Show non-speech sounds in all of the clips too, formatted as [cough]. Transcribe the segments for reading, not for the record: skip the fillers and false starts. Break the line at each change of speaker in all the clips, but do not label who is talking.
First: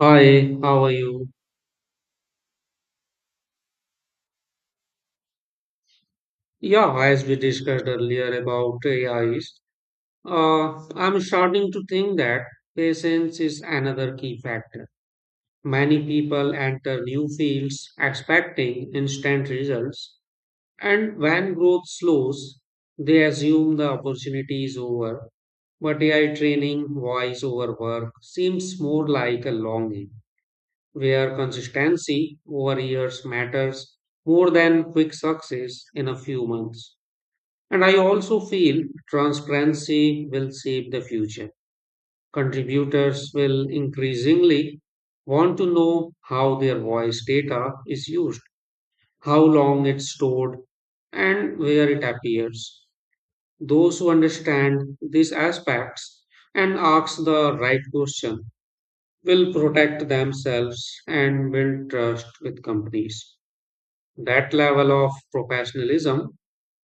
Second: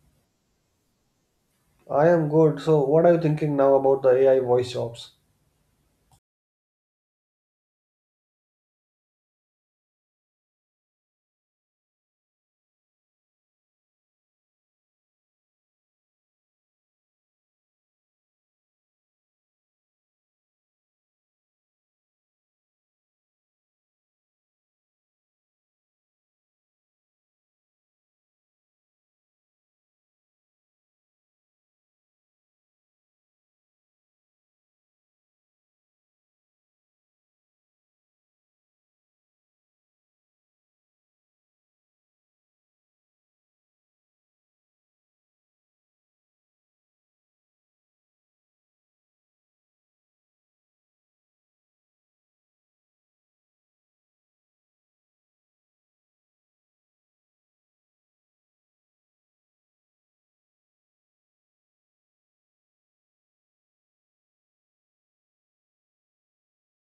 Hi, how are you?
I am good. So, what are you thinking now about the AI voice jobs?
Yeah, as we discussed earlier about AIs, I'm starting to think that patience is another key factor. Many people enter new fields expecting instant results, and when growth slows, they assume the opportunity is over. But AI training, voice over work, seems more like a longing where consistency over years matters more than quick success in a few months. And I also feel transparency will shape the future. Contributors will increasingly want to know how their voice data is used, how long it's stored, and where it appears. Those who understand these aspects and ask the right question will protect themselves and build trust with companies. That level of professionalism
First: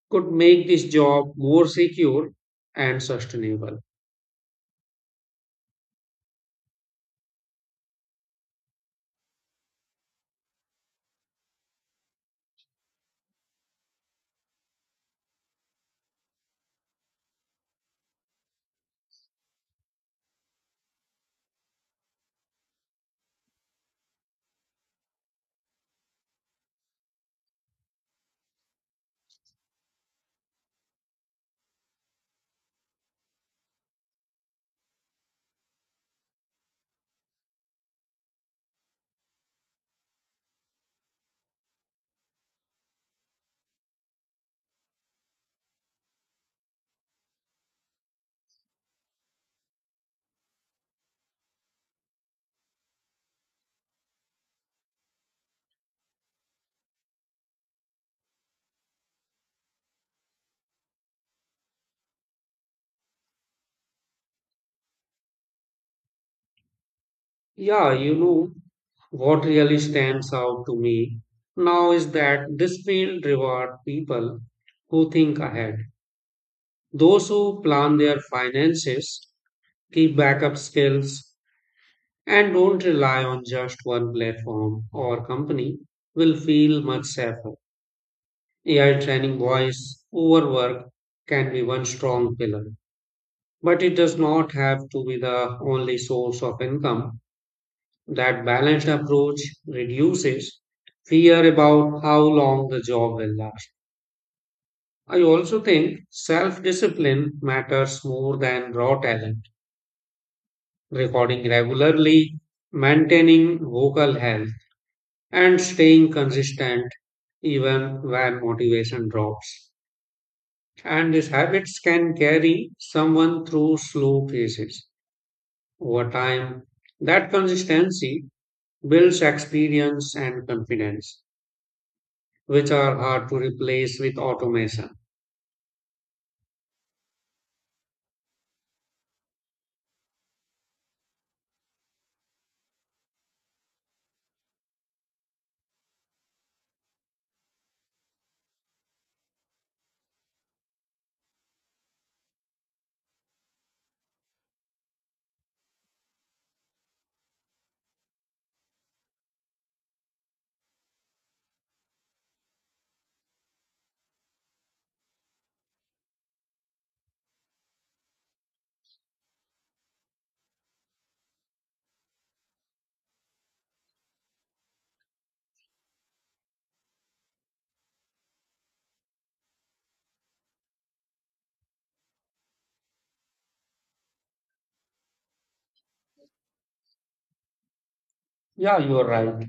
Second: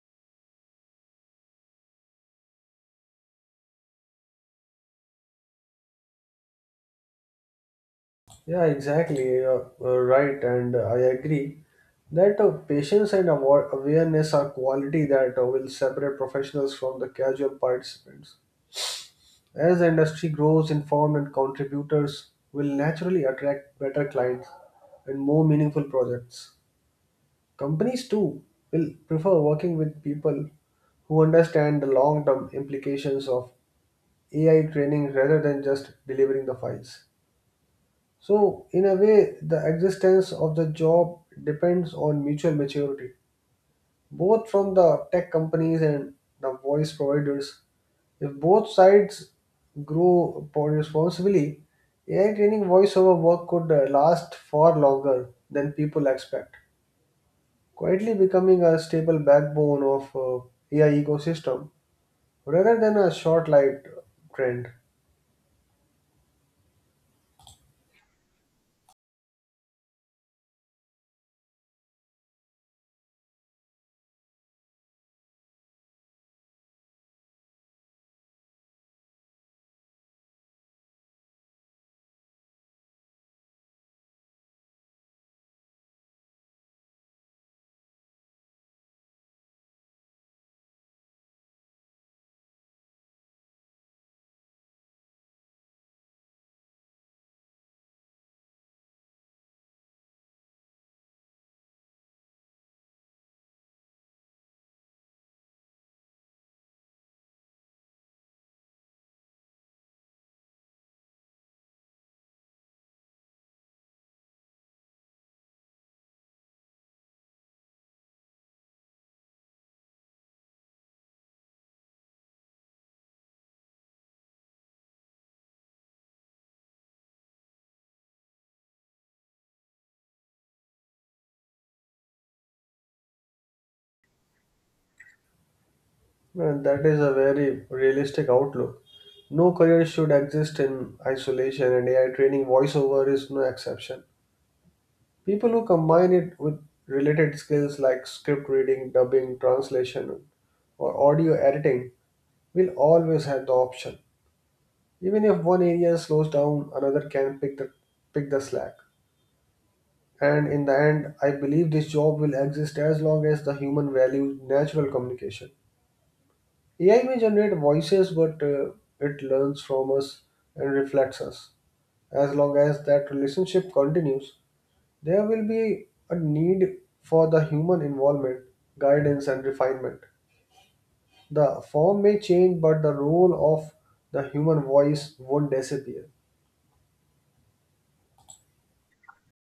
could make this job more secure and sustainable.
Yeah, exactly. Right, and I agree that patience and awareness are quality that will separate professionals from the casual participants. As the industry grows, informed and contributors will naturally attract better clients and more meaningful projects. Companies too will prefer working with people who understand the long-term implications of AI training rather than just delivering the files. So, in a way, the existence of the job depends on mutual maturity, both from the tech companies and the voice providers. If both sides grow responsibly, AI training voiceover work could last far longer than people expect, quietly becoming a stable backbone of AI ecosystem rather than a short-lived trend.
Yeah, what really stands out to me now is that this field reward people who think ahead. Those who plan their finances, keep backup skills, and don't rely on just one platform or company will feel much safer. AI training voice overwork can be one strong pillar, but it does not have to be the only source of income. That balanced approach reduces fear about how long the job will last. I also think self discipline matters more than raw talent. Recording regularly, maintaining vocal health, and staying consistent even when motivation drops. And these habits can carry someone through slow phases over time. That consistency builds experience and confidence, which are hard to replace with automation.
And that is a very realistic outlook. No career should exist in isolation, and AI training voiceover is no exception. People who combine it with related skills like script reading, dubbing, translation, or audio editing will always have the option. Even if one area slows down, another can pick the slack. And in the end, I believe this job will exist as long as the human values natural communication. AI may generate voices, but it learns from us and reflects us. As long as that relationship continues, there will be a need for the human involvement, guidance, and refinement. The form may change, but the role of the human voice won't disappear.
Yeah, you are right.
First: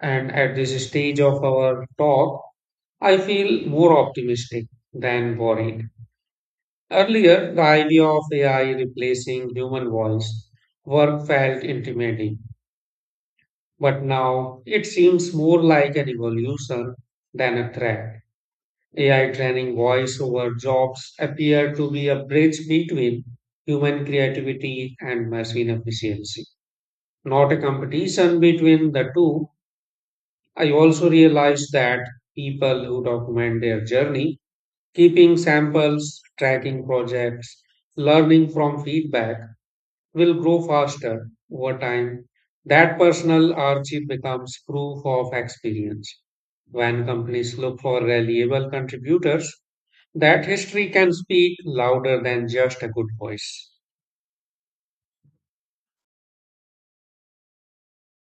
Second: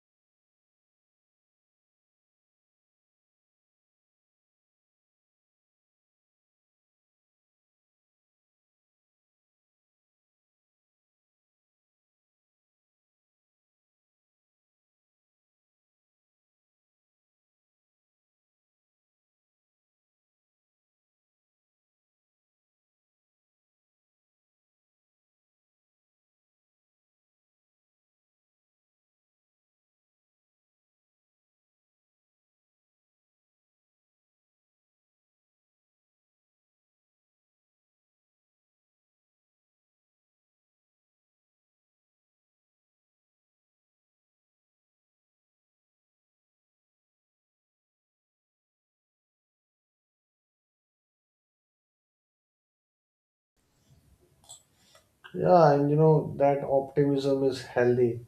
And at this stage of our talk, I feel more optimistic than worried. Earlier, the idea of AI replacing human voice work felt intimidating, but now it seems more like an evolution than a threat. AI training voiceover jobs appear to be a bridge between human creativity and machine efficiency, not a competition between the two. I also realized that people who document their journey, keeping samples, tracking projects, learning from feedback, will grow faster over time. That personal archive becomes proof of experience. When companies look for reliable contributors, that history can speak louder than just a good voice.
Yeah, and you know that optimism is healthy.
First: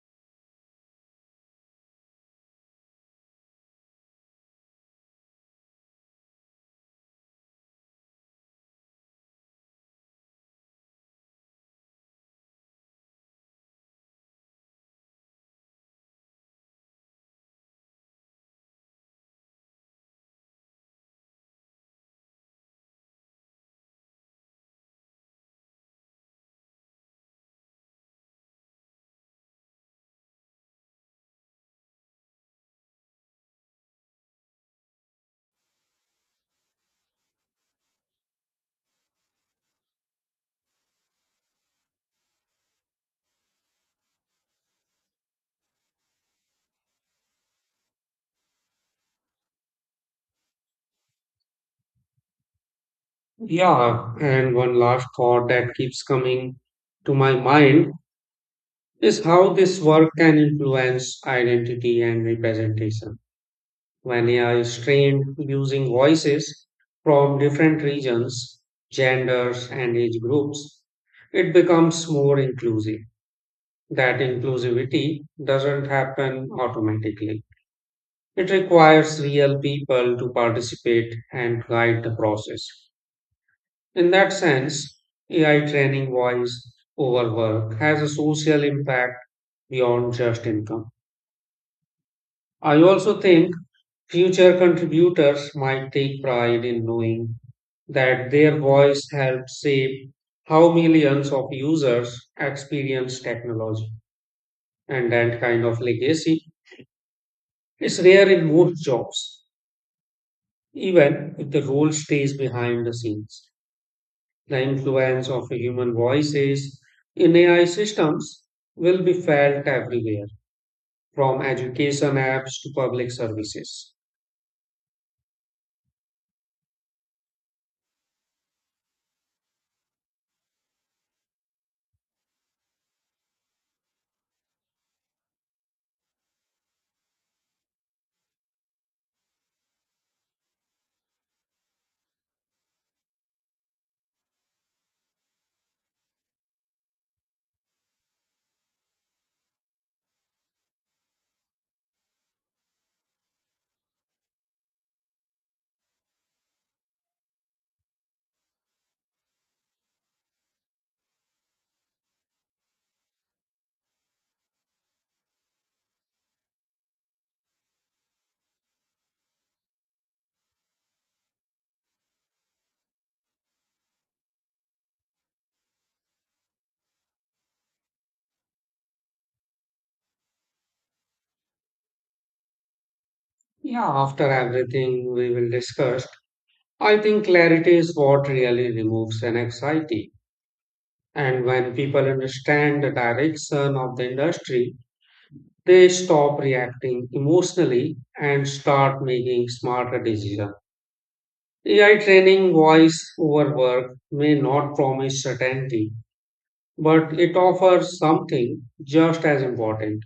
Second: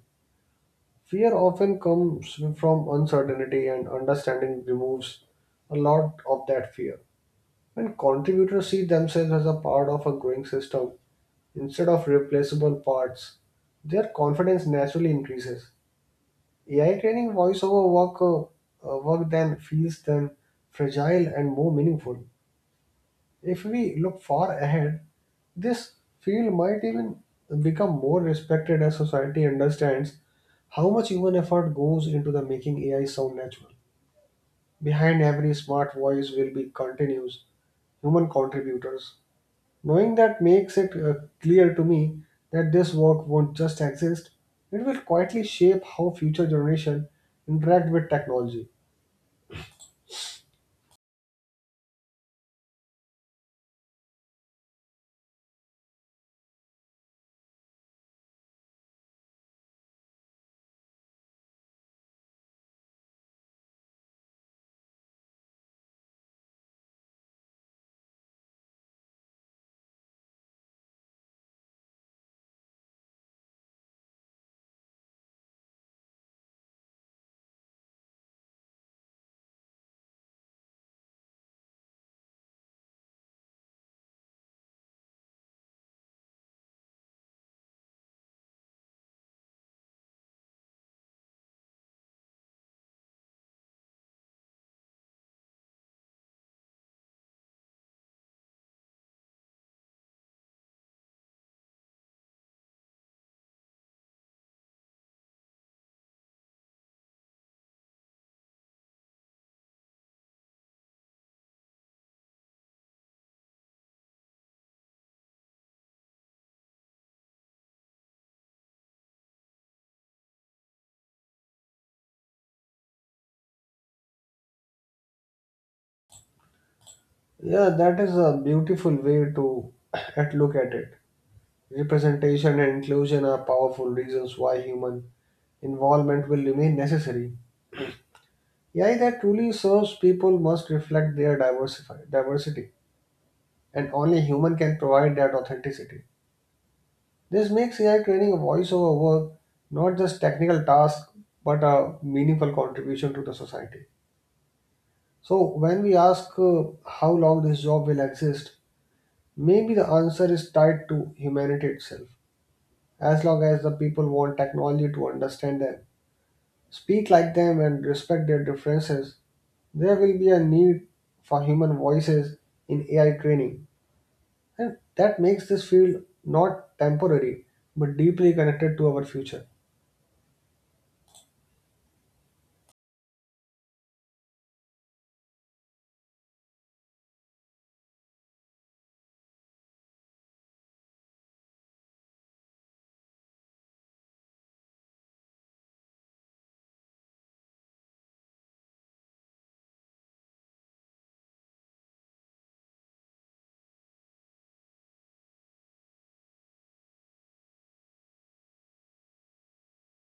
Fear often comes from uncertainty, and understanding removes a lot of that fear. When contributors see themselves as a part of a growing system instead of replaceable parts, their confidence naturally increases. AI training voiceover work then feels them fragile and more meaningful. If we look far ahead, this field might even become more respected as society understands how much human effort goes into the making AI sound natural. Behind every smart voice will be continuous human contributors. Knowing that makes it clear to me that this work won't just exist, it will quietly shape how future generations interact with technology.
Yeah, and one last thought that keeps coming to my mind is how this work can influence identity and representation. When AI is trained using voices from different regions, genders, and age groups, it becomes more inclusive. That inclusivity doesn't happen automatically. It requires real people to participate and guide the process. In that sense, AI training voice over work has a social impact beyond just income. I also think future contributors might take pride in knowing that their voice helped shape how millions of users experience technology. And that kind of legacy is rare in most jobs, even if the role stays behind the scenes. The influence of human voices in AI systems will be felt everywhere, from education apps to public services.
Yeah, that is a beautiful way to [coughs] [clears throat] at look at it. Representation and inclusion are powerful reasons why human involvement will remain necessary. AI that truly serves people must reflect their diversity, and only human can provide that authenticity. This makes AI training a voiceover work, not just technical task, but a meaningful contribution to the society. So when we ask how long this job will exist, maybe the answer is tied to humanity itself. As long as the people want technology to understand them, speak like them, and respect their differences, there will be a need for human voices in AI training. And that makes this field not temporary, but deeply connected to our future.
Yeah, after everything we will discuss, I think clarity is what really removes an anxiety. And when people understand the direction of the industry, they stop reacting emotionally and start making smarter decisions. AI training voice over work may not promise certainty, but it offers something just as important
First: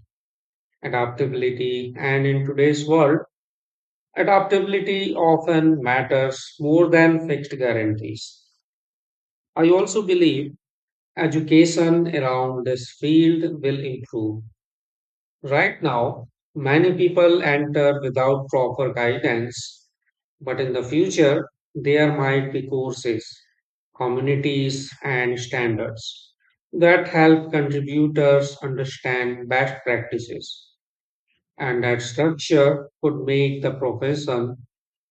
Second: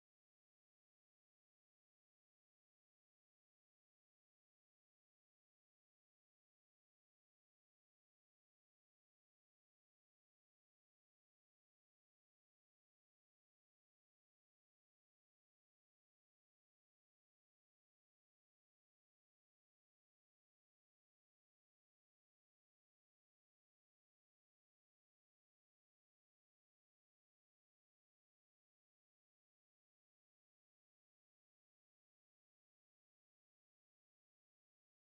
adaptability. And in today's world, adaptability often matters more than fixed guarantees. I also believe education around this field will improve. Right now, many people enter without proper guidance, but in the future, there might be courses, communities, and standards that help contributors understand best practices. And that structure could make the profession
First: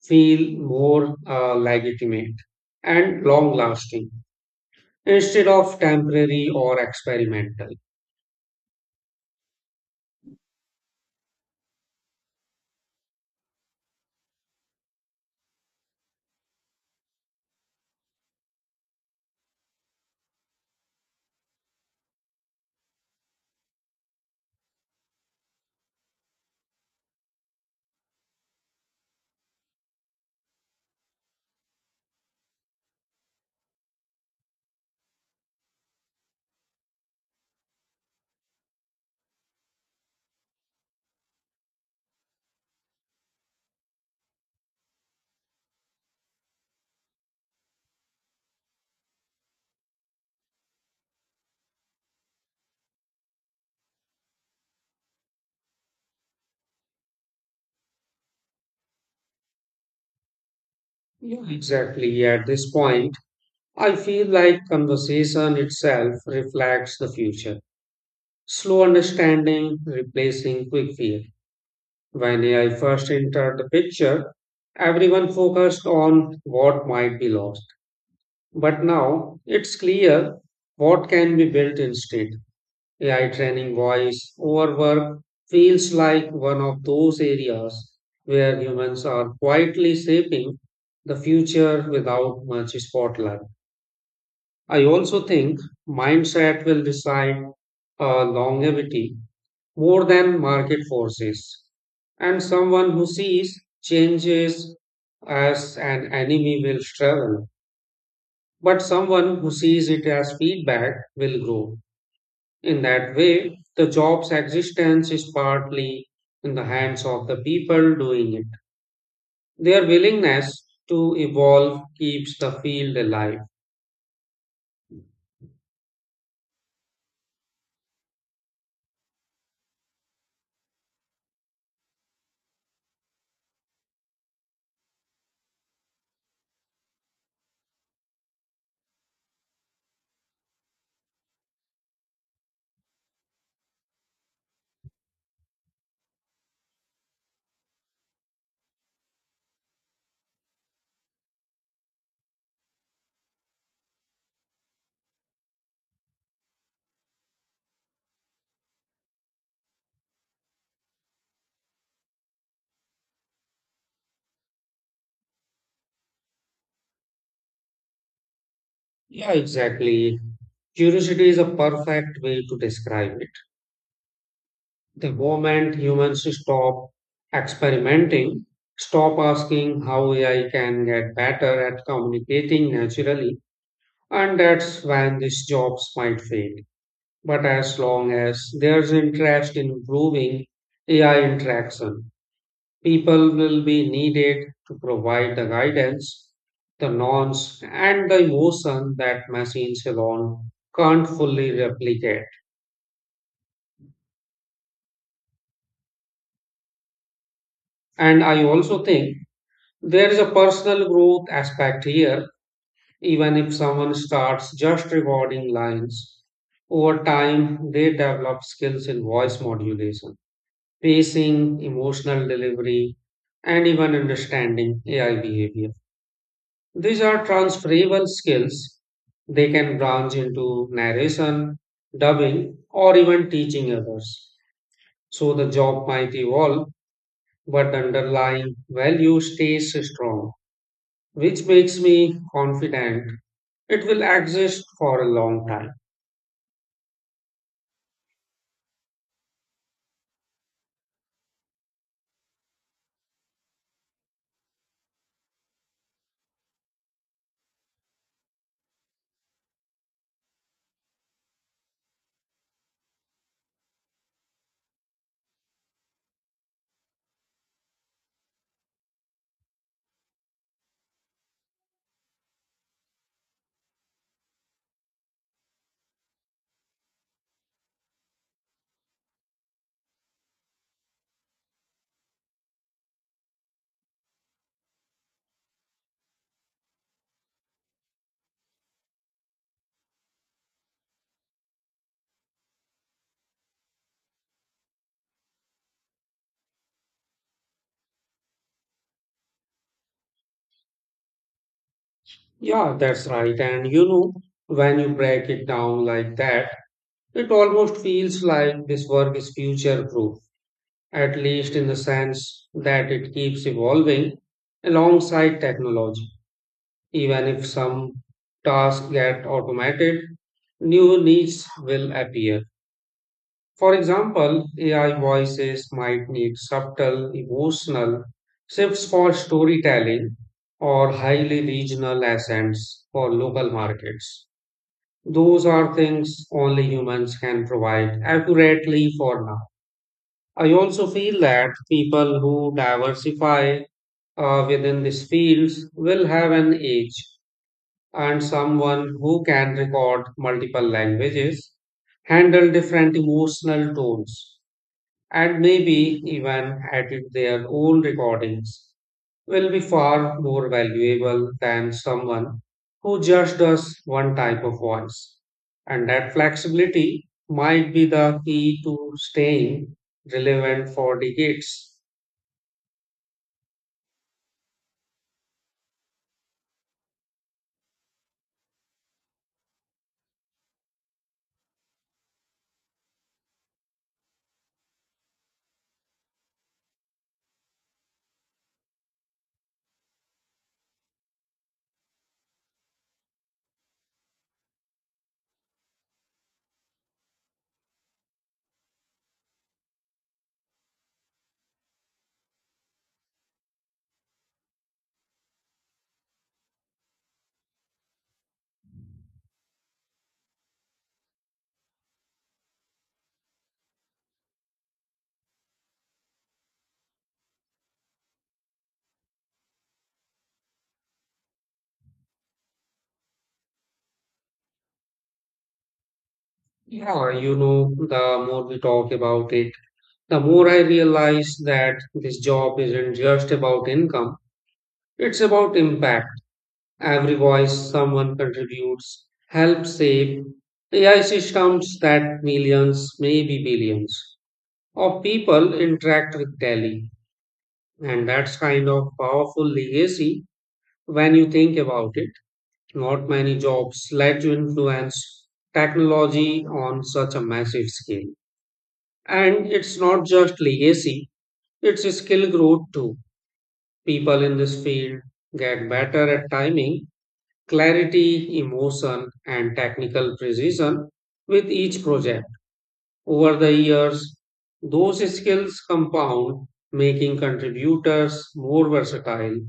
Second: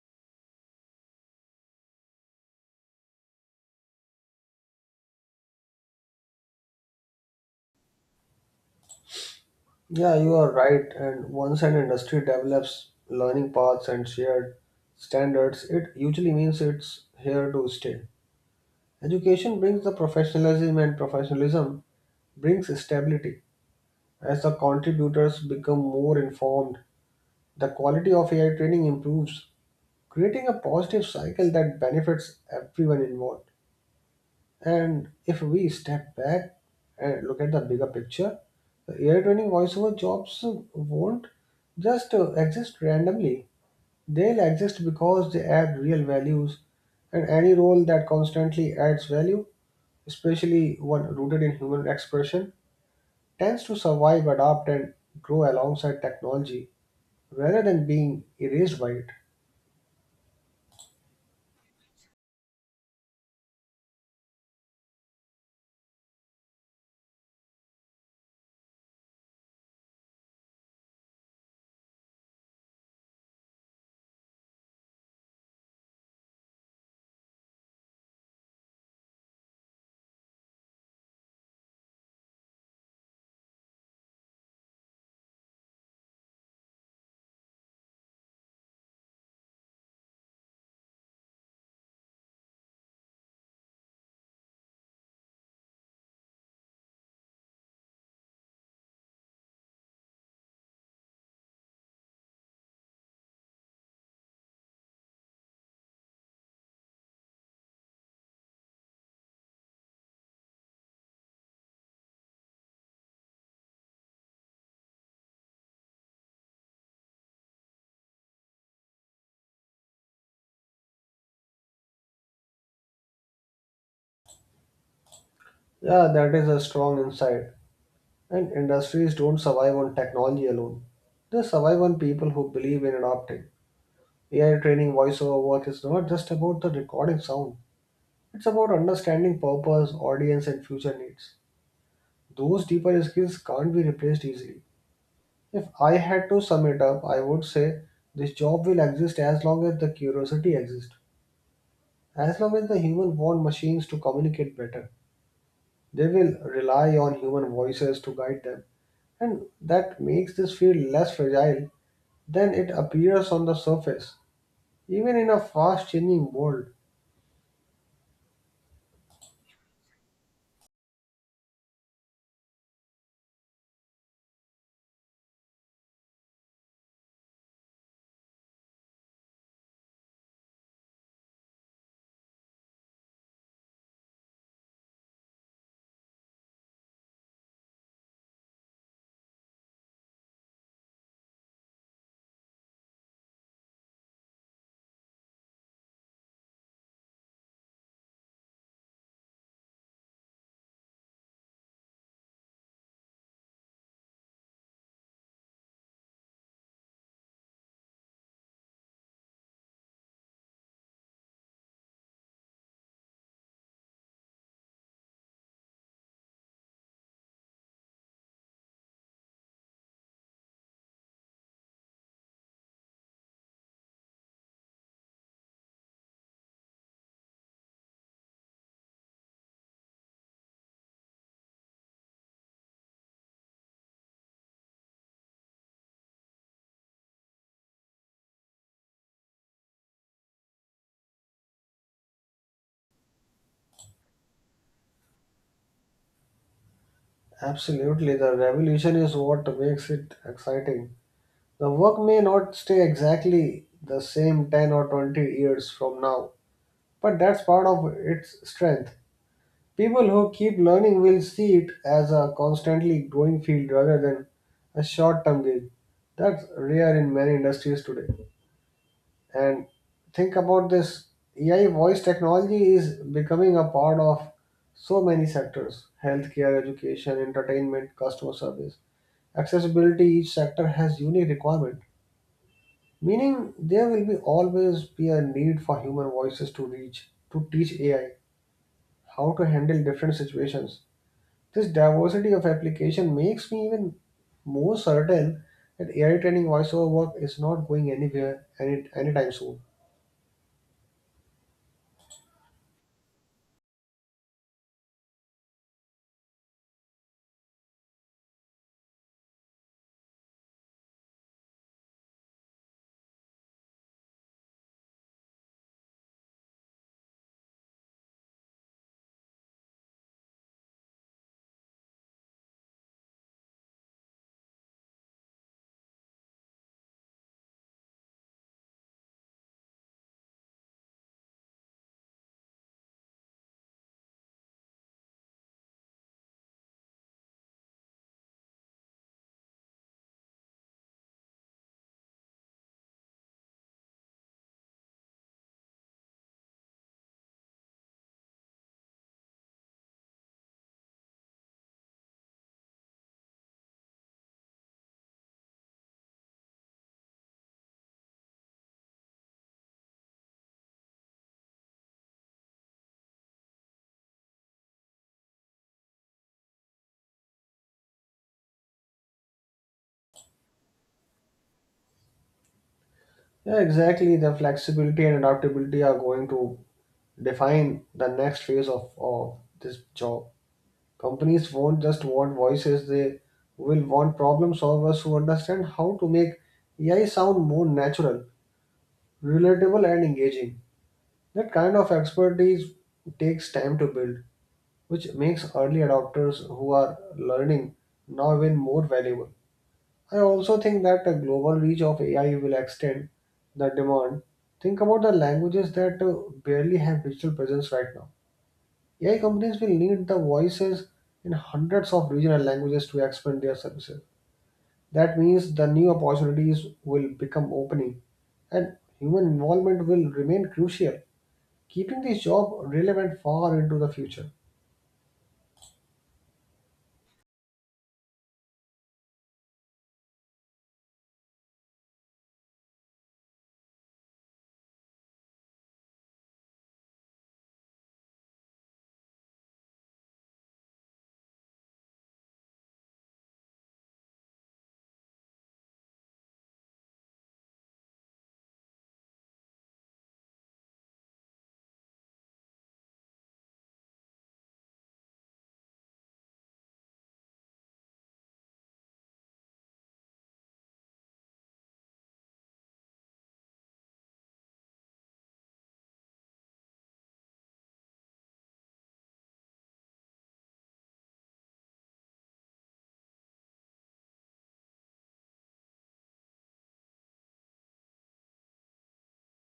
feel more legitimate and long lasting instead of temporary or experimental.
Yeah, you are right. And once an industry develops learning paths and shared standards, it usually means it's here to stay. Education brings the professionalism, and professionalism brings stability. As the contributors become more informed, the quality of AI training improves, creating a positive cycle that benefits everyone involved. And if we step back and look at the bigger picture, the AI training voiceover jobs won't just exist randomly. They'll exist because they add real values, and any role that constantly adds value, especially one rooted in human expression, tends to survive, adapt, and grow alongside technology rather than being erased by it.
Yeah, exactly. At this point, I feel like conversation itself reflects the future. Slow understanding replacing quick fear. When AI first entered the picture, everyone focused on what might be lost. But now it's clear what can be built instead. AI training voice overwork feels like one of those areas where humans are quietly shaping the future without much spotlight. I also think mindset will decide longevity more than market forces. And someone who sees changes as an enemy will struggle, but someone who sees it as feedback will grow. In that way, the job's existence is partly in the hands of the people doing it. Their willingness to evolve keeps the field alive.
Yeah, that is a strong insight. And industries don't survive on technology alone. They survive on people who believe in adopting. AI training voiceover work is not just about the recording sound, it's about understanding purpose, audience, and future needs. Those deeper skills can't be replaced easily. If I had to sum it up, I would say this job will exist as long as the curiosity exists. As long as the human want machines to communicate better, they will rely on human voices to guide them. And that makes this field less fragile than it appears on the surface. Even in a fast changing world,
Yeah, exactly. Curiosity is a perfect way to describe it. The moment humans stop experimenting, stop asking how AI can get better at communicating naturally, and that's when these jobs might fade. But as long as there's interest in improving AI interaction, people will be needed to provide the guidance, the norms, and the emotion that machines alone can't fully replicate. And I also think there is a personal growth aspect here, even if someone starts just recording lines. Over time, they develop skills in voice modulation, pacing, emotional delivery, and even understanding AI behavior. These are transferable skills. They can branch into narration, dubbing, or even teaching others. So the job might evolve, but the underlying value stays strong, which makes me confident it will exist for a long time.
absolutely the revolution is what makes it exciting. The work may not stay exactly the same 10 or 20 years from now, but that's part of its strength. People who keep learning will see it as a constantly growing field rather than a short term gain. That's rare in many industries today. And think about this, AI voice technology is becoming a part of so many sectors: healthcare, education, entertainment, customer service. Accessibility each sector has unique requirement, meaning there will be always be a need for human voices to reach to teach AI how to handle different situations. This diversity of application makes me even more certain that AI training voiceover work is not going anywhere anytime soon.
Yeah, that's right. And when you break it down like that, it almost feels like this work is future proof, at least in the sense that it keeps evolving alongside technology. Even if some tasks get automated, new needs will appear. For example, AI voices might need subtle emotional shifts for storytelling or highly regional accents for local markets. Those are things only humans can provide accurately for now. I also feel that people who diversify within these fields will have an edge, and someone who can record multiple languages, handle different emotional tones, and maybe even edit their own recordings will be far more valuable than someone who just does one type of voice. And that flexibility might be the key to staying relevant for decades.
Yeah, exactly. The flexibility and adaptability are going to define the next phase of this job. Companies won't just want voices, they will want problem solvers who understand how to make AI sound more natural, relatable, and engaging. That kind of expertise takes time to build, which makes early adopters who are learning now even more valuable. I also think that the global reach of AI will extend the demand. Think about the languages that barely have digital presence right now. AI companies will need the voices in hundreds of regional languages to expand their services. That means the new opportunities will become opening and human involvement will remain crucial, keeping this job relevant far into the future.
Yeah, the more we talk about it, the more I realize that this job isn't just about income, it's about impact. Every voice someone contributes helps save AI systems that millions, maybe billions of people interact with Delhi. And that's kind of powerful legacy when you think about it. Not many jobs let you influence technology on such a massive scale. And it's not just legacy, it's a skill growth too. People in this field get better at timing, clarity, emotion, and technical precision with each project. Over the years, those skills compound, making contributors more versatile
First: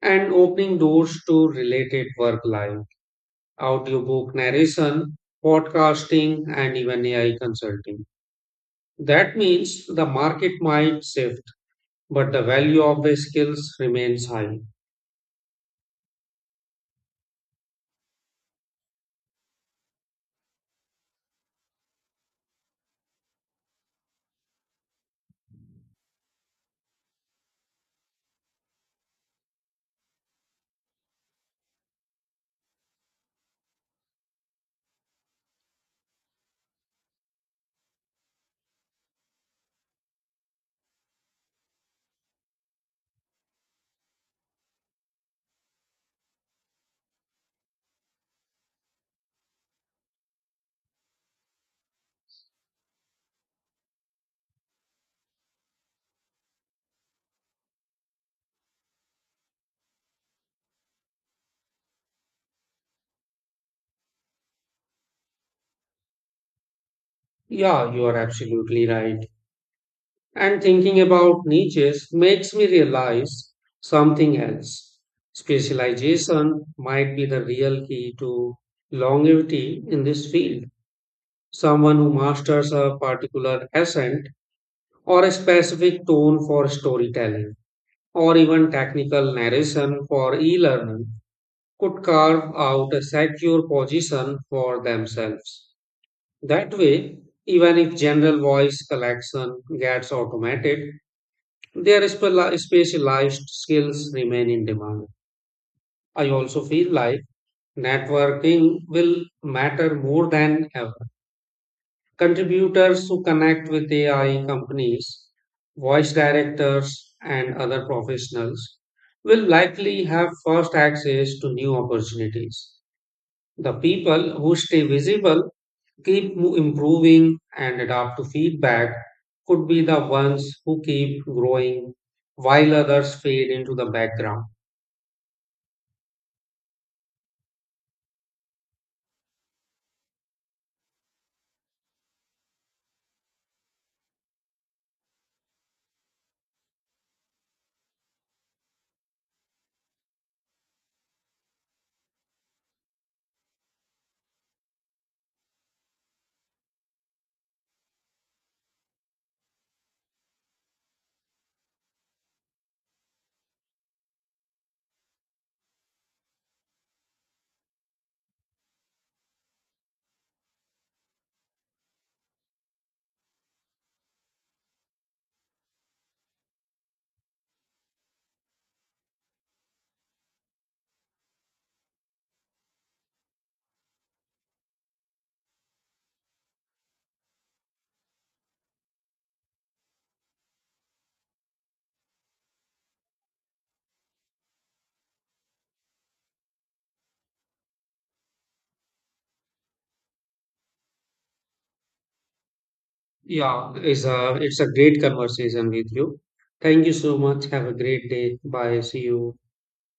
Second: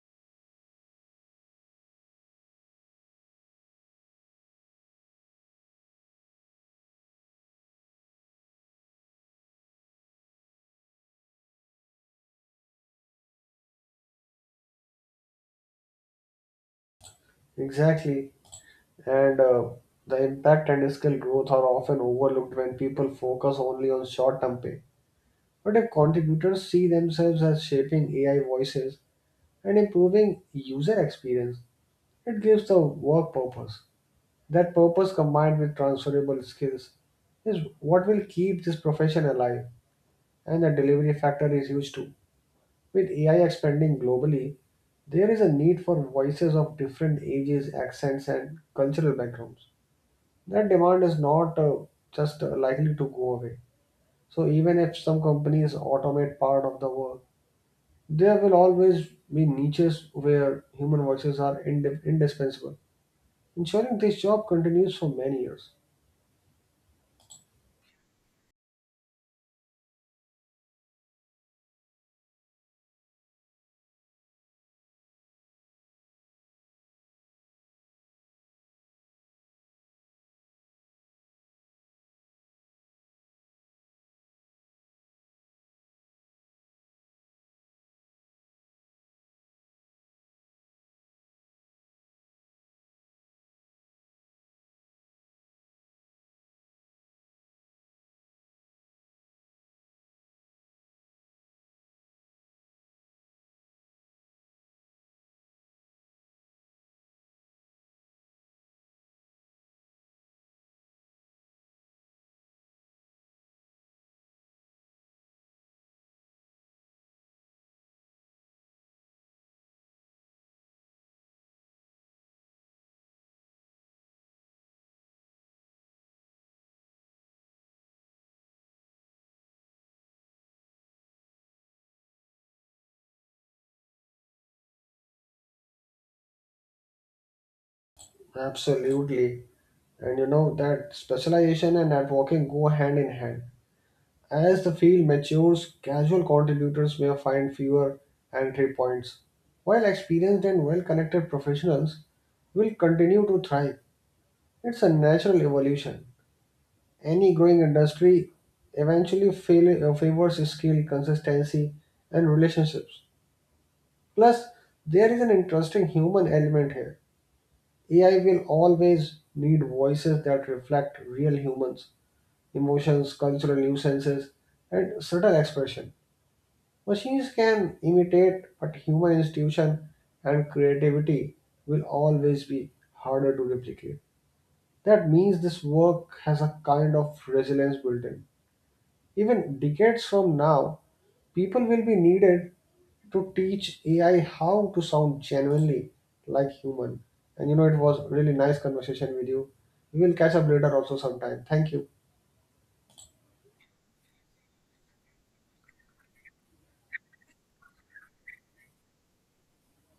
and opening doors to related work like audiobook narration, podcasting, and even AI consulting. That means the market might shift, but the value of the skills remains high.
Exactly. And the impact and skill growth are often overlooked when people focus only on short term pay. But if contributors see themselves as shaping AI voices and improving user experience, it gives the work purpose. That purpose combined with transferable skills is what will keep this profession alive, and the delivery factor is huge too. With AI expanding globally, there is a need for voices of different ages, accents, and cultural backgrounds. That demand is not just likely to go away. So, even if some companies automate part of the work, there will always be niches where human voices are indispensable, ensuring this job continues for many years.
Yeah, you are absolutely right. And thinking about niches makes me realize something else. Specialization might be the real key to longevity in this field. Someone who masters a particular accent or a specific tone for storytelling or even technical narration for e learning could carve out a secure position for themselves. That way, even if general voice collection gets automated, their specialized skills remain in demand. I also feel like networking will matter more than ever. Contributors who connect with AI companies, voice directors, and other professionals will likely have first access to new opportunities. The people who stay visible keep improving and adapt to feedback could be the ones who keep growing while others fade into the background.
Absolutely. And you know that specialization and networking go hand in hand. As the field matures, casual contributors may find fewer entry points, while experienced and well connected professionals will continue to thrive. It's a natural evolution. Any growing industry eventually favors skill, consistency, and relationships. Plus, there is an interesting human element here. AI will always need voices that reflect real humans, emotions, cultural nuances, and subtle expression. Machines can imitate, but human institution and creativity will always be harder to replicate. That means this work has a kind of resilience built in. Even decades from now, people will be needed to teach AI how to sound genuinely like human. And you know, it was really nice conversation with you. We will catch up later also sometime. Thank you.
Yeah, it's a great conversation with you. Thank you so much. Have a great day. Bye. See you.